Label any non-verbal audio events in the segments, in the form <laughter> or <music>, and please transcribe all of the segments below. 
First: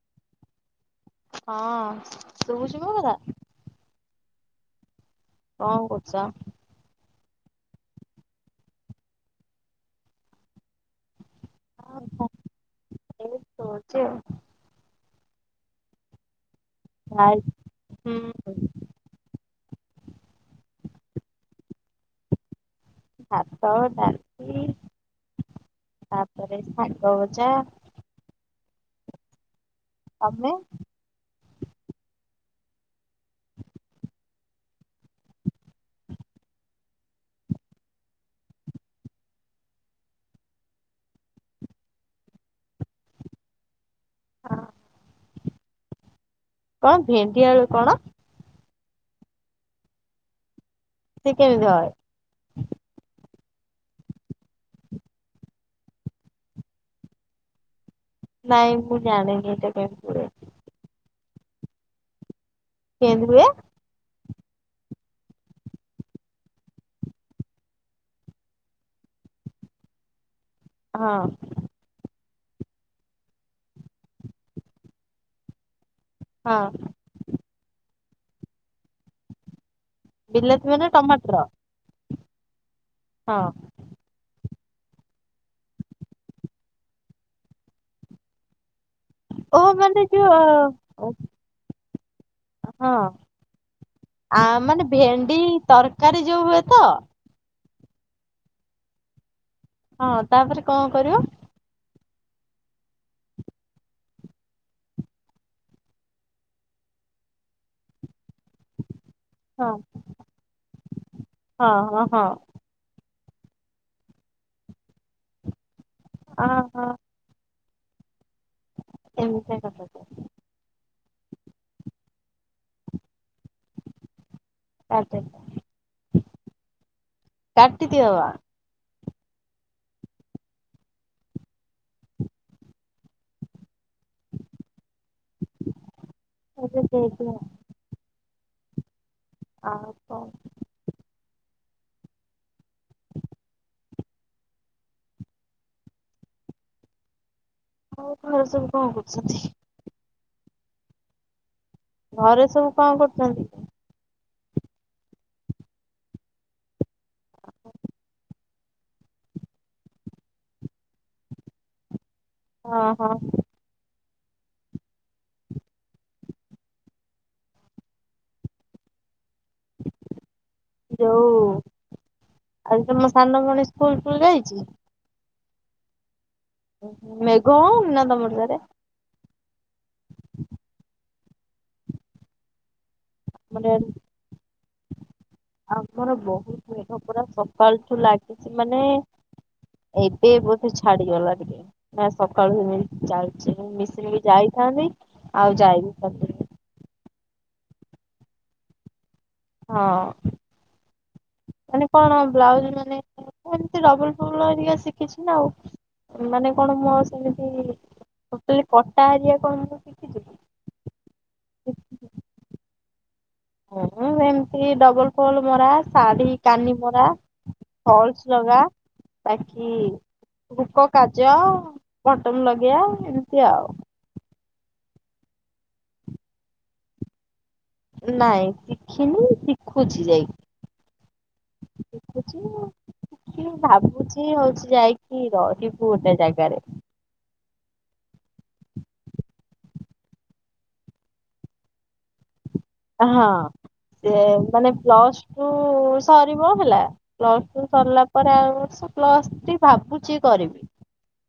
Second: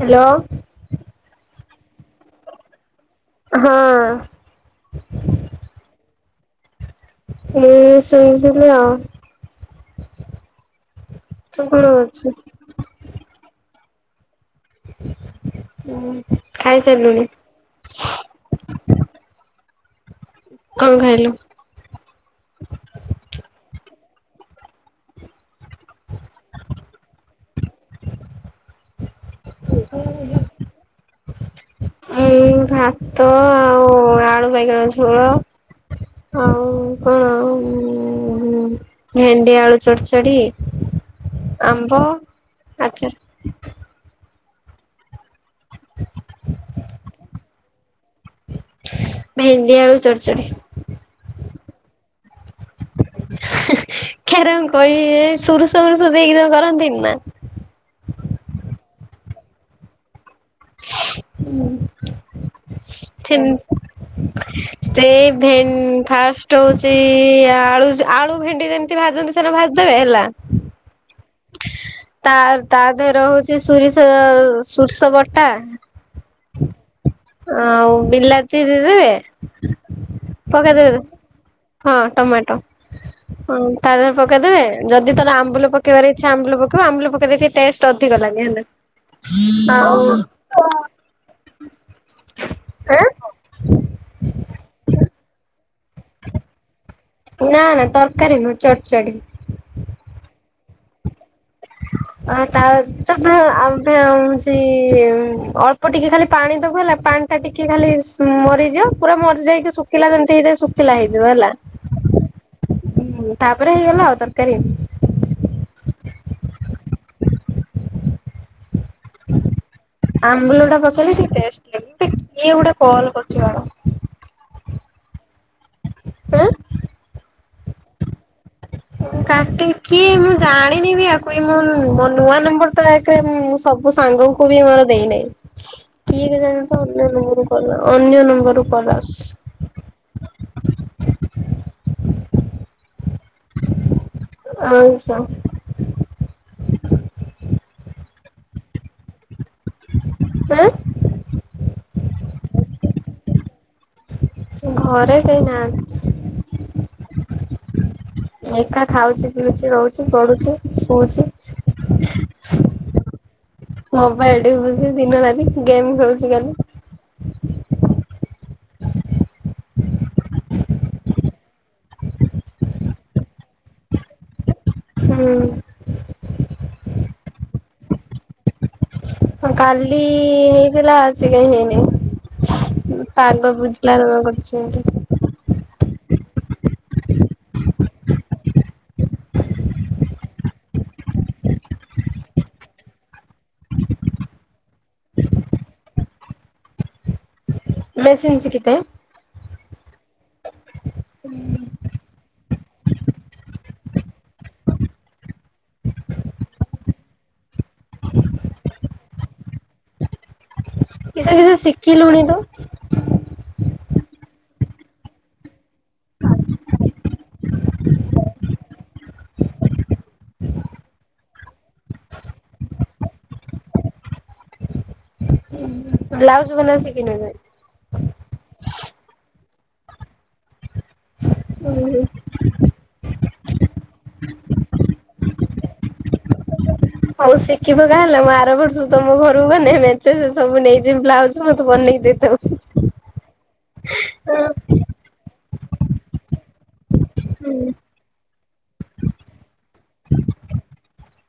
Hello. ହଁ ତୁ ବୁଛିିବୁ ଏଗୁରା। ହଁଅଁଁଁ। କଁ କରୁଛ। ମୁଁ ଶୁଣିି ଆଉ। କଣ ଅଛି। ସେ ହଁ। ଆଉ ହୁଁ। କଣ ଖାଇଲୁ। ଭାତ ଡାଲଛି ତାପରେ ଶାଗ ଞ୍ଚ। ଆମେ ଉଁ ଭାତ ଆଉ ଆଳୁ ବାଇଗଣ ଝୋଳ ଆଉ କଣ ଉଁ ଭେଣ୍ଡି ଆଳୁ ଚଡ଼ଚଡ଼ି। ଆମ୍ବ ଆଚାର। ହଁ। କଣ ଭେଣ୍ଡି ଆେଳୁ କଣ? ଭେଣ୍ଡି ଆଳୁ ଚରଚଡ଼ି। ସେ କେମିତି ହ <unintelligible> କର ମୁ କହିବେ ସୁରୁଷରୁଷ ଦେଇକି ଯ କରନ୍ତିନି ନା ନାଇଁ ମୁଁ ଜାଣିନି ଏଟା କେମିତି ହୁଏ ହୁଁ। କେନ୍ତି ହୁଏ। ସେ ଭେନ୍ ଫାଷ୍ଟ୍ ହଉଛି ଆଳୁ ଆଳୁ ଭେଣ୍ଡି ଯେମିତି ଭାଜନ୍ତି ସେ ଭାଜି ଦେବେ ହେଲା। ହଁ। ତା ତା ଦେହରେ ହଉଛି ସୁରିଷ ସୋରିଷ ବଟା। ହଁ ଆଉ ବିଲାତି ଦେଇଦବେ। ବିଲାତି ମନେ ଟମାଟର। ହଁ ଟମାଟୋ ହଁ ତା ଦେହରେ ପକେଇଦେବେ। ଯଦି ତାର ଆମ୍ବୁ ପକବାର ଇଚଛା ଆମ୍ବୁ ପକବା ଆମ୍ବୁ ପକେଇଲେ ସେ ଟେଷ୍ଟ ଅଧିକ ଲାଗେ ହେଲା। ଓହୋ ମାନେ ଆଉ ଯୋଉ ଅ ହଁ ଆଁ ଆ ମାନେ ଭେଣ୍ଡି ତରକାରୀ ଯୋଉ ହୁଏ ତ? ନା ନା ତରକାରୀ ନୁହେଁ ଚଡ଼ଚାଡି। ହଁ ତାପରେ କଣ କରିବ? ଅ ତା ତ ବ ଆଉ ବି ହୋଉଚି ଅଳ୍ପ ଟିକେ ଖାଲି ପାଣି ଦୋବୁ ହେଲ ତା ପାଣିଟା ଟିକେ ଖାଲି ଉଁ ମରିଯିବ ପୁରା ହଁ ମରିଯାଇକି ଶୁଖିଲା ଯେମତି ହେଇଯାଏ ଶୁଖିଲା ହେଇଯିବ ହେଲା। ହ ତାପରେ ହେଇଗଲା ଆଉ ତରକାରୀ। ଅ ହଁ। ଏମତିଆ କଥା ତାହା କେମିତି ଟେଷ୍ଟ <unintelligible> ଏଟା କିଏ ଗୋଟେ କଲ୍ କରଚି ରହ। ଆ ତାଆ ଉଁ କାଟି ଦିଅବା। କାଟିବି କିଏ ମୁଁ ଜାଣିନି ବି ଆକୁ ଇଏ ମୁଁ ମୋ ନୂଆ ନମ୍ବର ତ ଯା ଏଥିରେ ଉଁ ସବୁ ସାଙ୍ଗଙ୍କୁ ବି ମୋର ଦେଇନେଇ କିଏ କେଜାଣି ଏବେ ଏଟା ଅନ୍ୟ ଦେଇଦିଅ ନମ୍ବରରୁ କଲ ଅନ୍ୟ ନମ୍ବର୍ ରୂପଦାସ୍ ଆଉ କ <unintelligible> ଆଇଁଷ ଆଉ କଣ ଏସବୁ କଣ କରୁଚନ୍ତି? ଆଁ? ଘରେ ସବୁ କଣ କରୁଚନ୍ତି? ଘରେ କେହି ନାହାନ୍ତି। ଏକା ଖାଉଚି, ପିଉଚି, ରହୁଚି, ପଢୁଚି। ଶୋଉଚି। ଓହୋ। ମୋବାଇଲ୍ ଟିପୁଚି ଦିନ ରାତି ଗେମ୍ ଖେଳୁଚି ଖାଲି। ଯୋଉ ଆଉ ତମ ସାନ ଭୋଉଣୀ ସ୍କୁଲକୁ ଯାଇଚି? ହୁଁ। ଉହୁଁ ମେଘ ହୋଉନି ନା ତମର ସ୍ୟାଡେ? ହଁ କାଲି ହେଇଥିଲା ଆଜି କାଇଁ ହେଇନେଇ। ପାଲ ଆମର ଇଆଡେ ବୁଝିଲାର <unintelligible> କରଚନ୍ତି। ମୋର ବୋହୁତୁ ମେଘ ପରା ସକାଳଠୁ ଲାଗିଚି ମାନେ ଏବେ ବୋଧେ ଛାଡିଗଲା ଟିକେ ନାଇ ସକାଳୁ ଏମିତି ଚାଲଚି ମୁଁ ମିଶିନିକି ଯାଇ ହେଲାନି ଆଉ ଯାଇ ବି ମେସିନ ଶିକିତେ? ହଁ ମାନେ କଣ ବ୍ଲାଉଜ୍ ମାନେ ସେମତି ଡବଲ ଫୁଲ ହରିକା ଶିଖିଛି ଆଉ ମାନେ କଣ ମୁଁ ଆଉ ସେମିତି ଟୋଟାଲି କଟା ହାରିିକା କଣ ମୁଁ ଶିଖିଛି କି? ମୁଁ ହେମତି ଡବଲ ଫୋଲ ମରା, ଶାଢୀ କାନି ମରା ଫଲସ୍ ଲଗା ବାକି ହୁକ କାଜ, ବଟନ ଲଗେଇଆ ଏମିତି ଆଉ। ବ୍ଲାଉଜ ବନେଇବା ଶିକିନ କି? ନାଇଁ ଶିଖିନି ଶିଖୁଚି ଯାଇ। ଉଁହୁଁ। ଶିଖିବି ଭାବୁଚି ହୋଉଚି ଯାଇକି ରହିବୁ ଗୋଟେ ଜାଗାରେ। ହୋଉ ଶିଖିପକା ହେଲା ମୁଁ ଆର ବର୍ଷ ତମ ଘରକୁ ଗନେ ମେଞ୍ଚେ ସେ ସବୁ ନେଇଯିମ୍ ବ୍ଲାଉଜୁ ମତେ ବନେଇ ଦେଇଥାଉ। ହଁ ସିଏ ମାନେ ପ୍ଲସ୍ ଟୁ ସରିବ ହେଲା ପ୍ଲସ ଟୁ ସରିଲା ପରେ ଆର ବର୍ଷ ପ୍ଲସ ଥ୍ରୀ ଭାବୁଛି କରିବି।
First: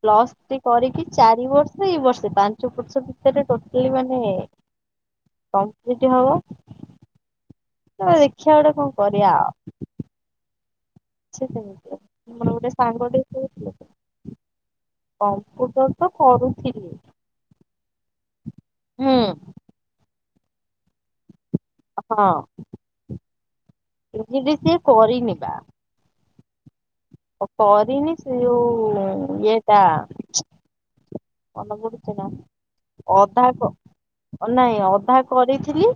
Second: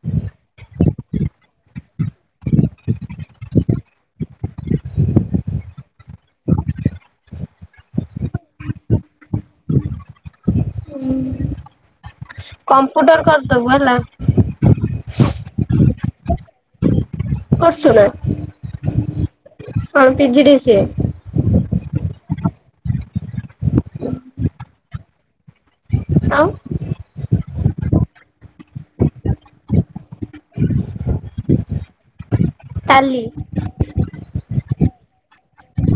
ପ୍ଲସ୍ ଥ୍ରି କରିକି ଚାରି ବର୍ଷ ଏଇ ବର୍ଷ ପାଞ୍ଚ ବର୍ଷ ଭିତରେ ଟୋଟାଲି ମାନେ କଂପ୍ଲିଟ୍ ହବ ଦେଖିବା ଗୋଟେ କଣ କରିବା ଆଉ। ସେଟ <unintelligible> କମ୍ପୁଟର କରିଦବୁ ହେଲା। କମ୍ପୁଟର ତ କରୁଥିଲି କରୁଛୁ ନା ହୁଁ। P G D C A. ହଁ P G D C A କରିନି ବା। ଆଉ। କରିନି ସେ ଯୋଉ ଇଏଟା ମନ ପଡୁଛି ନା ଟାଲି ଅଧା ନାଇଁ ଅଧା କରିଥିଲି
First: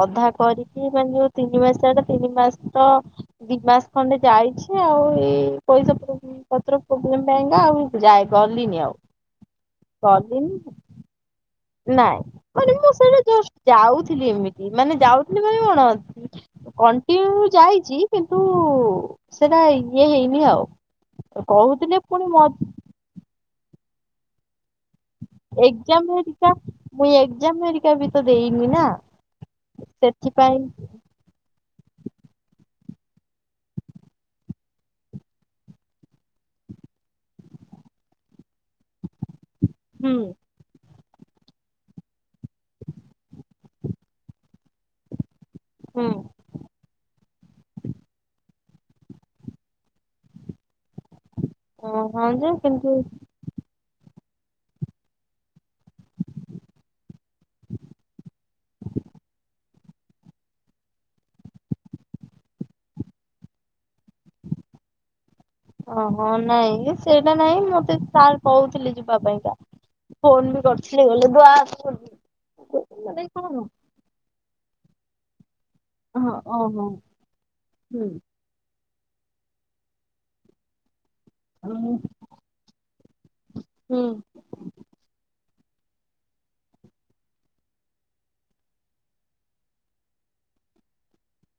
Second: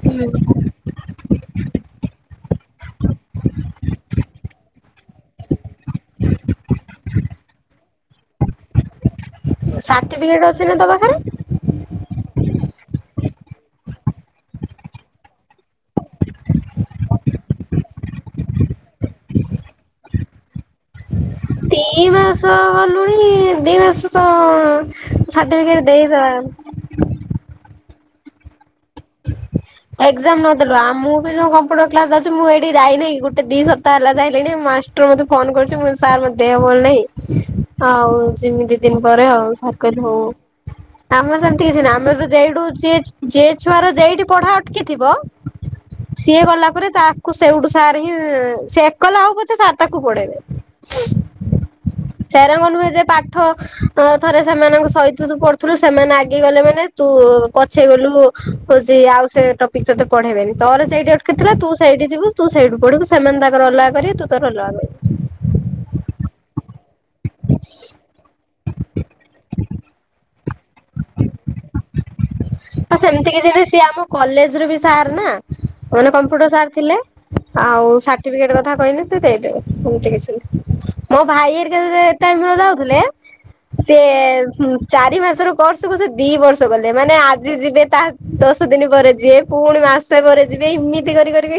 ଅଧା କରିକି ମାନେ ତିନି ମାସଟା ତିନି ମାସ ତ ଦି ମାସ ଖଣ୍ଡେ ଯାଇଛି ଆଉ ଏଇ ପଇସା ପ ପତ୍ର ପ୍ରୋବ୍ଲେମ ପାଇଙ୍କା ଆଉ ଯାଇ ପାରିଲିନି ଆଉ। ସାର୍ଟିଫିକେଟ ଗଲିନି ଅଛି ନା ତା ପାଖରେ? ନାଇଁ ମାନେ ମୁଁ ସେଇଟା ଜଷ୍ଟ୍ ଯାଉଥିଲି ଏମିତି ମାନେ ଯାଉଥିଲି ବୋଲି କଣ କଣ୍ଟିନ୍ୟୁ ଯାଇଛି କିନ୍ତୁ ସେଟା ଇଏ ହେଇନି ଆଉ। କହୁଥିଲେ ଦୁଇ ପୁଣି ମ ମାସ ଗଲୁଣି ଦୁଇ ମାସ ତ ସାର୍ଟିଫିକେଟ ଏଗଯାମ୍ ଦେଇଦବା। ହେରିକା ମୁ ଏଗଯାମ୍ ହେରୀକା ବି ତ ଦେଇନି ନା। ଏଗଜାମ୍ ସେଥିପାଇଁ ନଦେଲୁ ଆଉ ମୁଁ ବି ଯଉ କମ୍ପୁଟର କ୍ଲାସ ଯାଉଛି ମୁଁ ଏଠି ଯାଇନାଇଁ ଗୋଟେ ଦି ସପତାହ ହେଲା ଯାଇଲେଣି ମାଷ୍ଟର ମତେ ଫୋନ କରୁଛି ସାର୍ ମୋ ଦେହ ଭଲ ନାହିଁ। ଆଉ ଜିମୀ ଦିନ ପରେ ଆଉ। ସାର୍ କହିଲେ ହୁଁ ହଉ ଆମର ସେମିତି କିଛି ନା ଆମେ ଯାଇ ଟୁ ଯିଏ ଯେ ଛୁଆ ର ଯେଇଠି ପଢା ଅଟକିଥିବ ସିଏ ଗଲା ପରେ ତାକୁ ସେଉଠୁ ସାର ହିଁ ସେ ଏକଲା ହଉ ପଛେ ସାର୍ ତାକୁ ପଢେଇବେ। ହୁଁ ହଁ ସେରଙ୍ଗ ନୁହେଁ କିନ୍ତୁ ଯେ ପାଠ ଥରେ ସେମାନଙ୍କ ସହିତ ତୁ ପଢୁଥିଲୁ ସେମାନେ ଆଗେଇଗଲେ ମାନେ ତୁ ପଛେଇ ଗଲୁ ହୋଉଛି ଆଉ ସେ ଟପିକ୍ ତତେ ପଢ଼େଇବେନି ତୋର ସେଇଠି ଅଟକି ଥିଲା ତୁ ସେଇଠି ଯିବୁ ତୁ ସେଇଠୁ ପଢିବୁ ସେମାନେ ତାଙ୍କର ଅଲଗା କରିବେ ତୁ ତୋର ଅଲ ର ଓହୋ ନାଇଁଲେ ସେଇଟା ନାହିଁ ମତେ ସାର୍ କହୁଥିଲେ ଯିବା ପାଇଁକା। ଫୋନ ବି କରିଥିଲି ଗଲେ <unintelligible> ଆ ଆସ କଣ। ସାର ନା ମାନେ ହଁ କମ୍ପୁଟର ସାର୍ ଓହୋ ଥିଲେ ଆଉ ହୁଁ ସାର୍ଟିଫିକେଟ କଥା କହିଲେ ଦେଇଦେବେ ସେମିତି କିଛି ନାଇ ମୋ ଭାଇ ହେରିକା ଯେ ଯୋଉ ଟାଇମ୍ ରେ ଯାଉଥିଲେ ହୁଁ ସିଏ ଚାରି ମାସରୁ କୋର୍ସ କୁ ସେ ଦି ବର୍ଷ ଗଲେ ମାନେ ଆଜି ଯିବେ ତା ଦଶ ଦିନ ପରେ ଯିବେ ପୁଣି ମାସ ପରେ ଯିବେ ଏମିତି କରି କରିକି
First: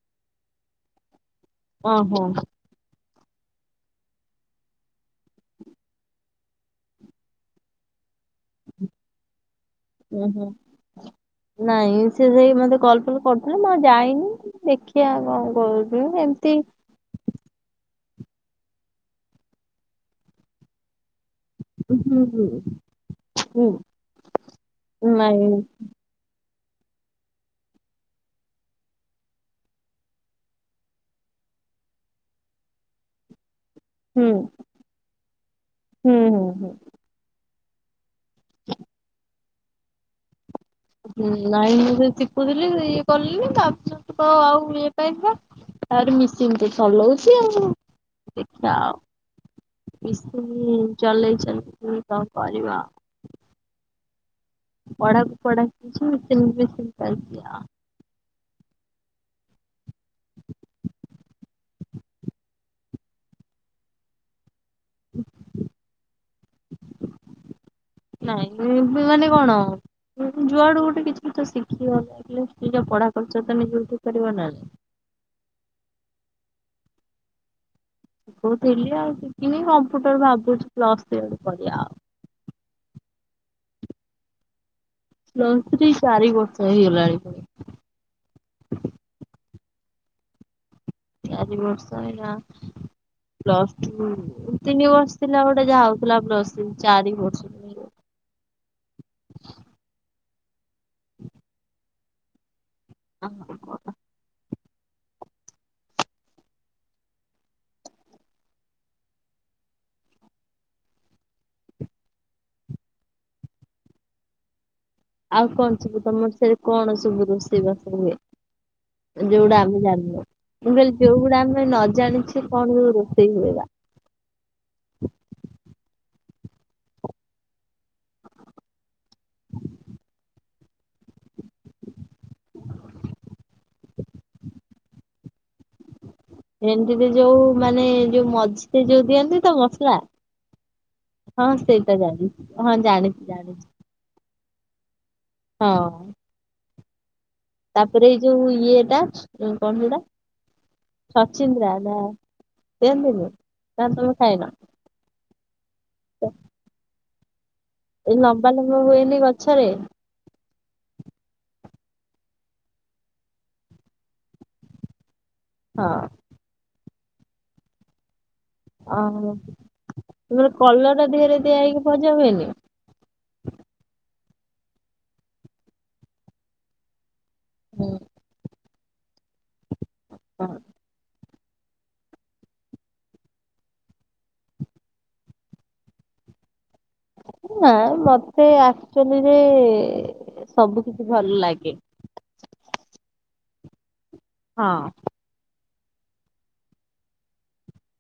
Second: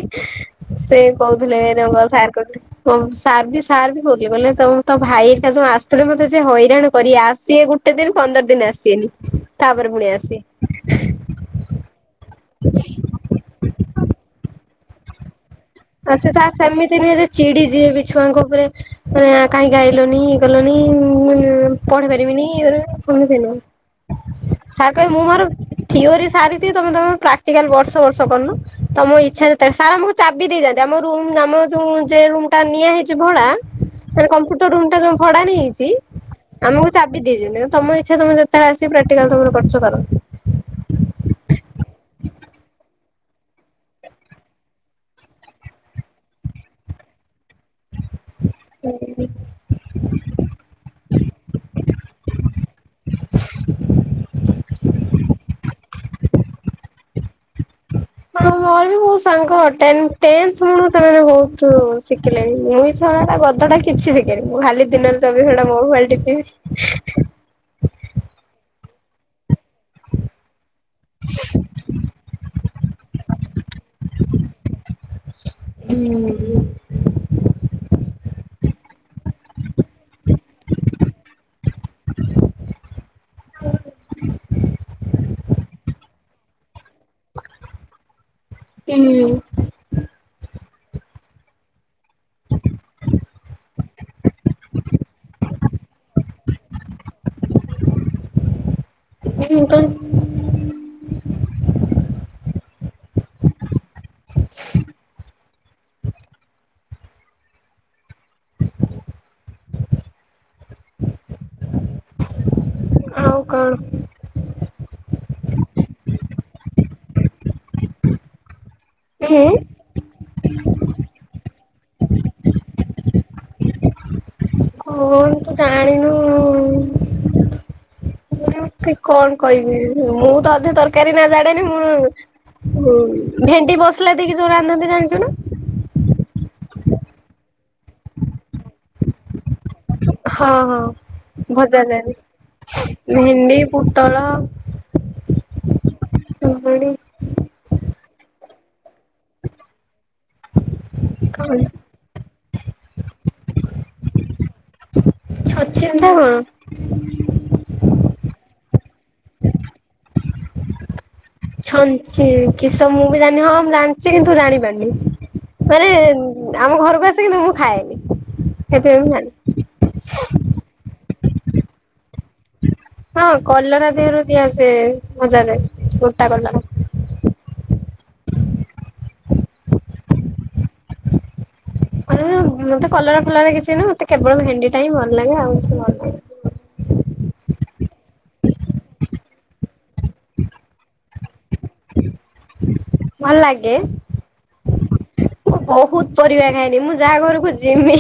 ସେ କହୁଥିଲେ ରଙ୍ଗ ଓହୋ ସାର କହୁଥିଲେ କଣ ସାର୍ ବି ସାର୍ ବି କହୁଥିଲେ କହିଲେ ତୋ ତୋ ଭାଇ ହେରିକା ଯୋଁଉ ଆସୁଥିଲେ ମତେ ସେ ହଇରାଣ କରିବେ ଆସିବେ ଗୋଟେ ଦିନ ପନ୍ଦର ଦିନ ସେମିତି ତା ପରେ ପୁଣି ଉଁ ହୁଁ ଆସିବେ। ନାଇଁ ସେ ମତେ କଲ ପଲ୍ କରୁଥିଲେ ମୁଁ ଯାଇନି ଦେଖିବା କଣ ହୋଉଛି। ଆଉ ସେ ସାର୍ ସେମିତି ନୁହଁ ଯେ ଚିଡି ଯିଏ ବି ଛୁଆଙ୍କ ଉପରେ ମାନେ କାହିଁକି ଆଈଲୁନୀ ଇଏ କଲୁନି ପଢେଇ ହୁଁ ପାରିବିନି ଇଏ କରିବିନି ସେମିତି ନୁହଁ ହୁଁ ସାର୍ କହିଲେ ମୁଁ ନାଇଁ ମୋର ଥିଓରି ସାର ଦିଏ ତମେ ତମ ପ୍ରାକ୍ଟୀକାଲ ବର୍ଷ ବର୍ଷ କରୁନ ତମ ଇଚ୍ଛା ଯେତେ ସାର ଆମକୁ ଚାବି ଦେଇ ଯାଆନ୍ତି ଆମ ରୁମ୍ ଆମ ଜେଉ ଯୋଉ ରୁମଟା ନିଆ ହେଇଛି ଭଡା ହୁଁ ମାନେ କମ୍ପ୍ୟୁଟର ରୁମଟା ଯୋଉ ଭଡା ନିଆହେଇଛି ହୁଁ ହୁଁ ହୁଁ ଆମକୁ ଚାବି ଦେଇଦେଲେ ତମ ଇଛା <inaudible> ତମେ ଯେତେବେଳେ ଆସି ପ୍ରାକ୍ଟିକାଲ ତମର କରୁଛ କର। ନାଇଁ ମୁଁ ସେଇ ଶିଖୁଥିଲି ଇଏ କଲିି ତାପରେ ତ ଆଉ ଇଏ <inaudible> ତାପରେ ମିସିନ ତ ଚଲଉଛି ଆଉ, ଦେଖିବା ଆଉ। ମିସିନ୍ ଚଲେଇଛନ୍ତି କଣ କରିବା। ପଢ଼ାକୁ ପଢ଼ା ଚାଲିଛି ମେସିନକୁ ମେସିନ୍ ଚାଲିଛି ଆଉ। ହଁ ମୋର ବି ବହୁତ ସାଙ୍ଗ ଟେନ୍ ଟେନ୍ଥ୍ ବେଳୁ ସେମାନେ ବହୁତ ଶିଖିଲେଣି ମୁଁ <inaudible> <inaudible> ଗଧଟା କିଛି ଶିଖିନି। ମୁଁ ଖାଲି ଦିନରେ ଚବିଶ ଘଣ୍ଟା ମୋବାଇଲ ଟିପିବି। ନାଇଁ ମାନେ କଣ? ଉଁ ଯୁଆଡୁ ଗୋଟେ କିଛି ତ ଶିଖିଗଲେକି ନିଜ ପଢାଖର୍ଚ୍ଚ ତ ନିଜେ ଉଠେଇପାରିବ ନା <inaudible> ଆଛା ହୁଁ ହୁଁ। ଶିଖୁଥିଲି ଆଉ ଶିଖିନି କମ୍ପ୍ୟୁଟର ଭାବୁଛି ପ୍ଲସ୍ ଥ୍ରୀ ପରେ କରିବା ଆଉ। ହ ପ୍ଲସ୍ ଥ୍ରୀ ଚାରି ବର୍ଷ ହେଇଗଲାଣି ପୁଣି ହୁଁ। ଚାରି ବର୍ଷ୍ <inaudible> ପ୍ଲସ୍ ଟୁ, ତିନି ବର୍ଷ ଥିଲା ଗୋଟେ ଯାହା ହଉଥିଲା ପ୍ଲସ୍ ଚାରି ବର୍ଷ। <inaudible> <inaudible> ଆଉ କଣ? ଆଉ କଣ ସବୁ ତମର <inaudible> କଣ ସବୁ ରୋଷେଇବାସ ହୁଏ? ହୁଁ ଯୋଉ ଡାଲି ଡାଲମା। ମୁଁ କହିଲି ଯୋଉଗୁଡା ଆମେ ନ ଜାଣିଛେ କଣ ଯୋଉ ରୋଷେଇ ହୁଏବା। ହଉ ତୁ ଜାଣେ। କଣ କହିବି ମୁଁ ତ ଅଧେ ତରକାରୀ ନାଁଆ ଜାଣିନି ମୁଁ ଭେଣ୍ଡି ମସଲା ଦେଇକି ଯୋଉ ରାନ୍ଧନ୍ତି ଜାଣିଛୁ ନା? ଭେଣ୍ଡିକୁ ଯୋଉ ମାନେ ଯୋଉ ମଝିରେ ଯୋଉ ଦିଅନ୍ତି ତ ମସଲା? ହଁ ହଁ-ହଁ ସେଇଟା ଭଜାଯାଏ, ଜାଣିଛି। ହଁ ଜାଣିଛି ଭେଣ୍ଡି ପୋଟଳ ହଁଅ-ଅ। କାକୁଡି ତାପରେ ଏଇ ଯୋଉ ଇଏଟା କଣ ସେଟା କଣ ଛଚିନ୍ଦ୍ରା ନା <unintelligible> ଖାଏନା। ଛଛିନ୍ଦ୍ରା କଣ? ଏ ଲମ୍ବା ଲମ୍ବା ହୁଏନି ଗଛରେ? ଛଞ୍ଚି କିସ ମୁଁ ବି ଜାଣିିନି ହଁ ମୁଁ ଜାଣିଛି କିନ୍ତୁ ଜାଣି ପାରୁନି। ତାପରେ ହଁ ଆମ ଘରକୁ ଆସେ କିନ୍ତୁ ମୁଁ ଖାଏନି। ସେଥିପାଇଁ ମୁଁ ଜାଣିନି। ଓହୋଃ <inaudible> କଲରା ଦେହରେ ଦିଆ ହେଇକି ଭଜା ହୁଏନି? ହଁ କଲରା ଦେହରେ <inaudible> ଭଜାରେ ଗୋଟା କଲରା ହୁଁ। <inaudible> ମତେ କଲରା ଫଲରା କିଛି ନୁହଁ ମତେ କେବଳ ଭେଣ୍ଡିଟା ହିଁ ଭଲ ଲାଗେ ଆଉ କିଛି ଭଲ ଲାଗେ ନା ମତେ ଆକ୍ଚୁଆଲିରେ ସବୁ କିଛି ଭଲ ଲାଗେ। ଭଲ ଲାଗେ? ହଁ। ମୁଁ ବହୁତ ପରିବା ଖାଏନି ମୁଁ ଯାହା ଘରକୁ ଯିମି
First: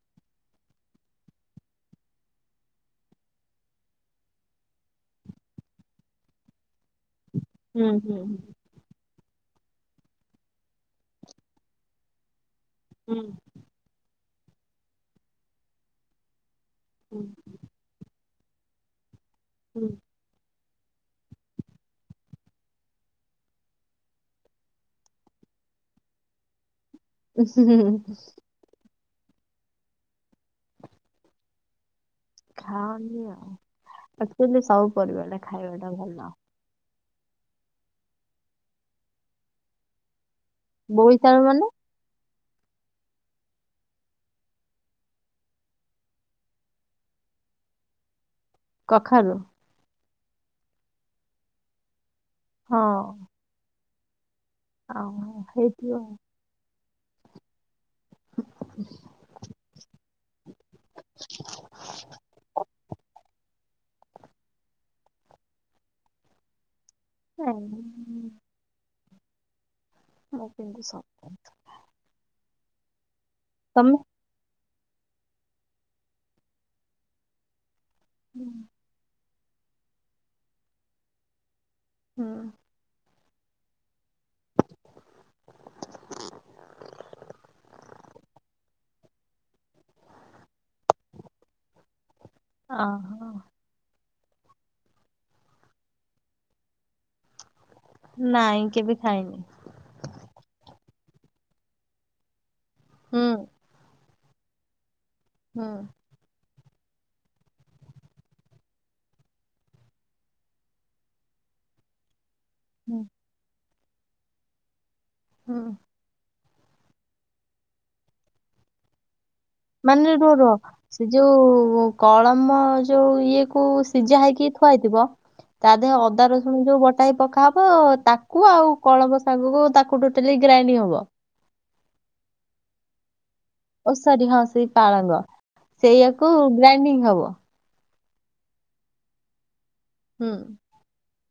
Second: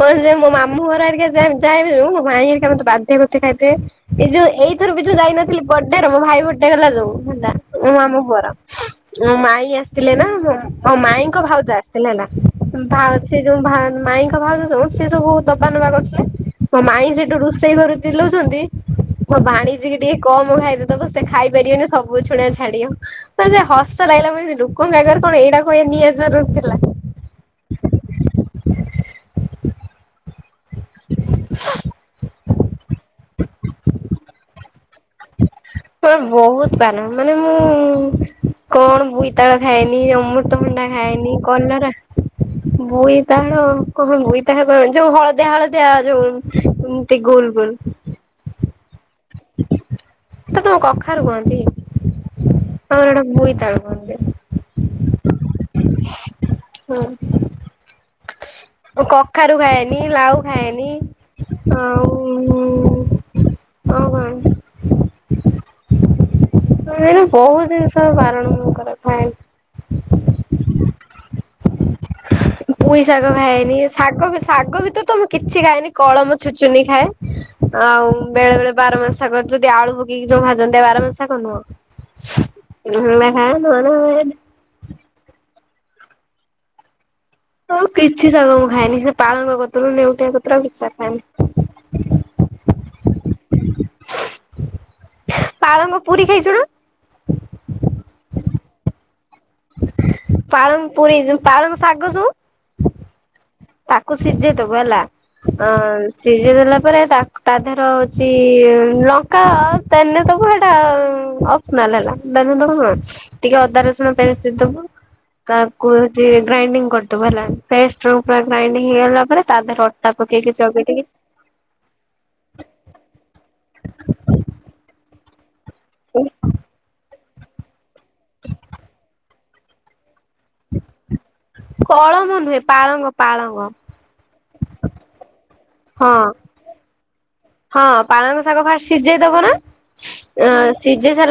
କଣ ଯେ ମୋ ମାମୁଁ ଘର ହେରିକା <inaudible> ଯାଏ <inaudible> ମୋ ମାଇଁ ହେରିକା ମତେ ବାଧ୍ୟ କରୁଥିବେ ଖାଇତେ ଏଇ ଯୋଉ ଏଇଥର ବି ଯୋଉ ଯାଇନଥିଲି ବର୍ଥଡେରେ ମୋ ଭାଇ ବର୍ଥଡେ ହେଲା ଯୋଉ ହେଲା, ହୁଁ ମୋ ହୁଁ ମାମୁଁ ପୁଅର ମୋ ମାଇଁ ଆସିଥିଲେ ନା ମୋ ହଉ ମାଇଁଙ୍କ ଭାଉଜ ଆସିଥିଲା ନା ଭା ହୁଁ ସେ ଯୋଉ ମାଇ ଭାଉଜ ଯେଉ ସିଏ ସବୁ ଦବା ନବା କରୁଥିଲେ ମୋ ମାଇଁ ହୁଁ ସେଠୁ ରୋଷେଇ ଘରୁ ଚିଲଉଛନ୍ତି ମୋ ଭାଣିଜୀ କି ଟିକେ କମ ଖାଇଦ ଦବୁ ସେ ଖାଇ ପାରିବନି ସବୁ ଶୁଣଆ ଛାଡିବ ତ ସେ ହସ ଲାଗିଲା ମ ଲୋକଙ୍କ ଆଗରେ କଣ ଏଇଟା କହିବା ନିହାତି ଜରୁରୀ ଥିଲା। ଉ ହୁଁ ହୁଁ। ଖାଅନି ଆଉ ଆକଚୁଆଲି ସବୁ ପରିବାଟା ଖାଇବା ଟା ମୋର ଭଲ। ବହୁତ ପାନ ମାନେ ମୁଁ-ଉ-ଉ କଣ ବୋଇତାଳୁ ଖାଏନି ଅମ ଅମୃତାଭଣ୍ଡା ଖାଏନି ବୋଇତାଳୁ ମାନେ କଲରା ବୋଇତାଳୁ କ ବୋଇତାଳୁ ଯୋଉ ହଳଦିଆ ହଳଦିଆ ଯୋଉ ଏମତି ଗୁଲ୍ ଗୁଲ୍। କଖାରୁ। ତ ତମ କଖାରୁ କୁହନ୍ତି ହଁ ଆମର ଆଡେ ବୋଇତାଳୁ କୁହନ୍ତି। ଆଉ ହେଇଥିବ ହଁ। କଖାରୁ ଖାଏନି ଲାଉ ଖାଏନି ଆଉ-ଉ-ଉ-ଉ ଓ ହୋ। ଉ-ଉ-ଉ ନାଇଁ ବହୁତ ଜିନିଷ ବାରଣ ମୁ କରେ ମୁଁ ଖାଏନି। <unintelligible> ପୁଇ ଶାଗ ଖାଏନି ତମେ ଶାଗ ବି ଶାଗ ଭିତରେ ତ ମୁଁ କିଛି ଖାଏନି କଳମ ଛୁଚୁନି ଖାଏ। ଆଉ ବେଳେ ବେଳେ ବାର ମାସ ଶାଗ ଯଦି ଆଳୁ ପକେଇକି ଯୋଉ ଭାଜନ୍ତିତା ବାର ମାସ ଶାଗ ନୁହଁ <unintelligible> ହଉ କିଛି ଶାଗ ମୁଁ ଖାଏନି ସେ ପାଳଙ୍ଗ ପତ୍ର ନେଉଟିଆ ପତ୍ର ଆଉ କିଛି ଶାଗ ଖାଏନି। ଓ ହୋ। ପାଳଙ୍ଗ ପୁରୀ ଖାଇଛୁନା? ନାଇଁ କେବେ ଖାଇନି। ପାଳଙ୍ଗ ପୁରୀ ପାଳଙ୍ଗ ଶାଗ ଯୋ ହୁଁ। ତାକୁ ସିଝେଇଦବୁ ହେଲା ହୁଁ ଅ-ଅ-ଅ-ଅ ସି ଜେଇ ଦେଲା ପରେ ତା କ ଦେହର ହଉଛି-ଇ-ଇ-ଇ ଲଙ୍କା ତେନେ ଦବୁ ଏଇଟା-ଅ-ଅ-ଅ ଅପସନାଲ୍ ହେଲା। ହୁଁ <unintelligible> ଟିକେ ଅଦା ରସୁଣ ପେଷ୍ଟ ଦେଇ ଦବୁ ହୁଁ ତାକୁ ହଉଛି ଗ୍ରାଇଣ୍ଡିଙ୍ଗ କରିଦେବୁ ହେଲା ପେଷ୍ଟରୁ ପୁରା ଗ୍ରାଇଣ୍ଡିଙ୍ଗ ହେଇଗଲା ପରେ ତା ଦେହରେ ଅଟା ମାନେ ରୁଅ ପକେଇକି ରୁଅ ଚକଟିକି ସେ ଯୋଉ-ଉ-ଉ କଳମ ଯୋଉ ଇଏ କୁ କୁ ସିଜା ହେଇକି ଥୁଆ ହେଇଥିବ ତା ଦେହେ ଅଦା ରସୁଣ ଯୋଉ ବଟା ହେଇକି ପକା ହବ ତାକୁ ଆଉ କଳବ ଶାଗକୁ ତାକୁ <unintelligible> ଗ୍ରାଇଡିଙ୍ଗ ହେବ। କଳମ ନୁହେଁ ପାଳଙ୍ଗ ପାଳଙ୍ଗ ଓ ସରି ହଁ ସେଇ ପାଳଙ୍ଗ ହଁ ସେଇଆାକୁ ଗ୍ରାଇଡିଙ୍ଗ ହବ। ହଁ ପାଳଙ୍ଗ ଶାଗ ଫାଷ୍ଟ ସିଝେଇ ଦବ ନା ହୁଁ। ଅ ସିଝେଇ ସାରିଲା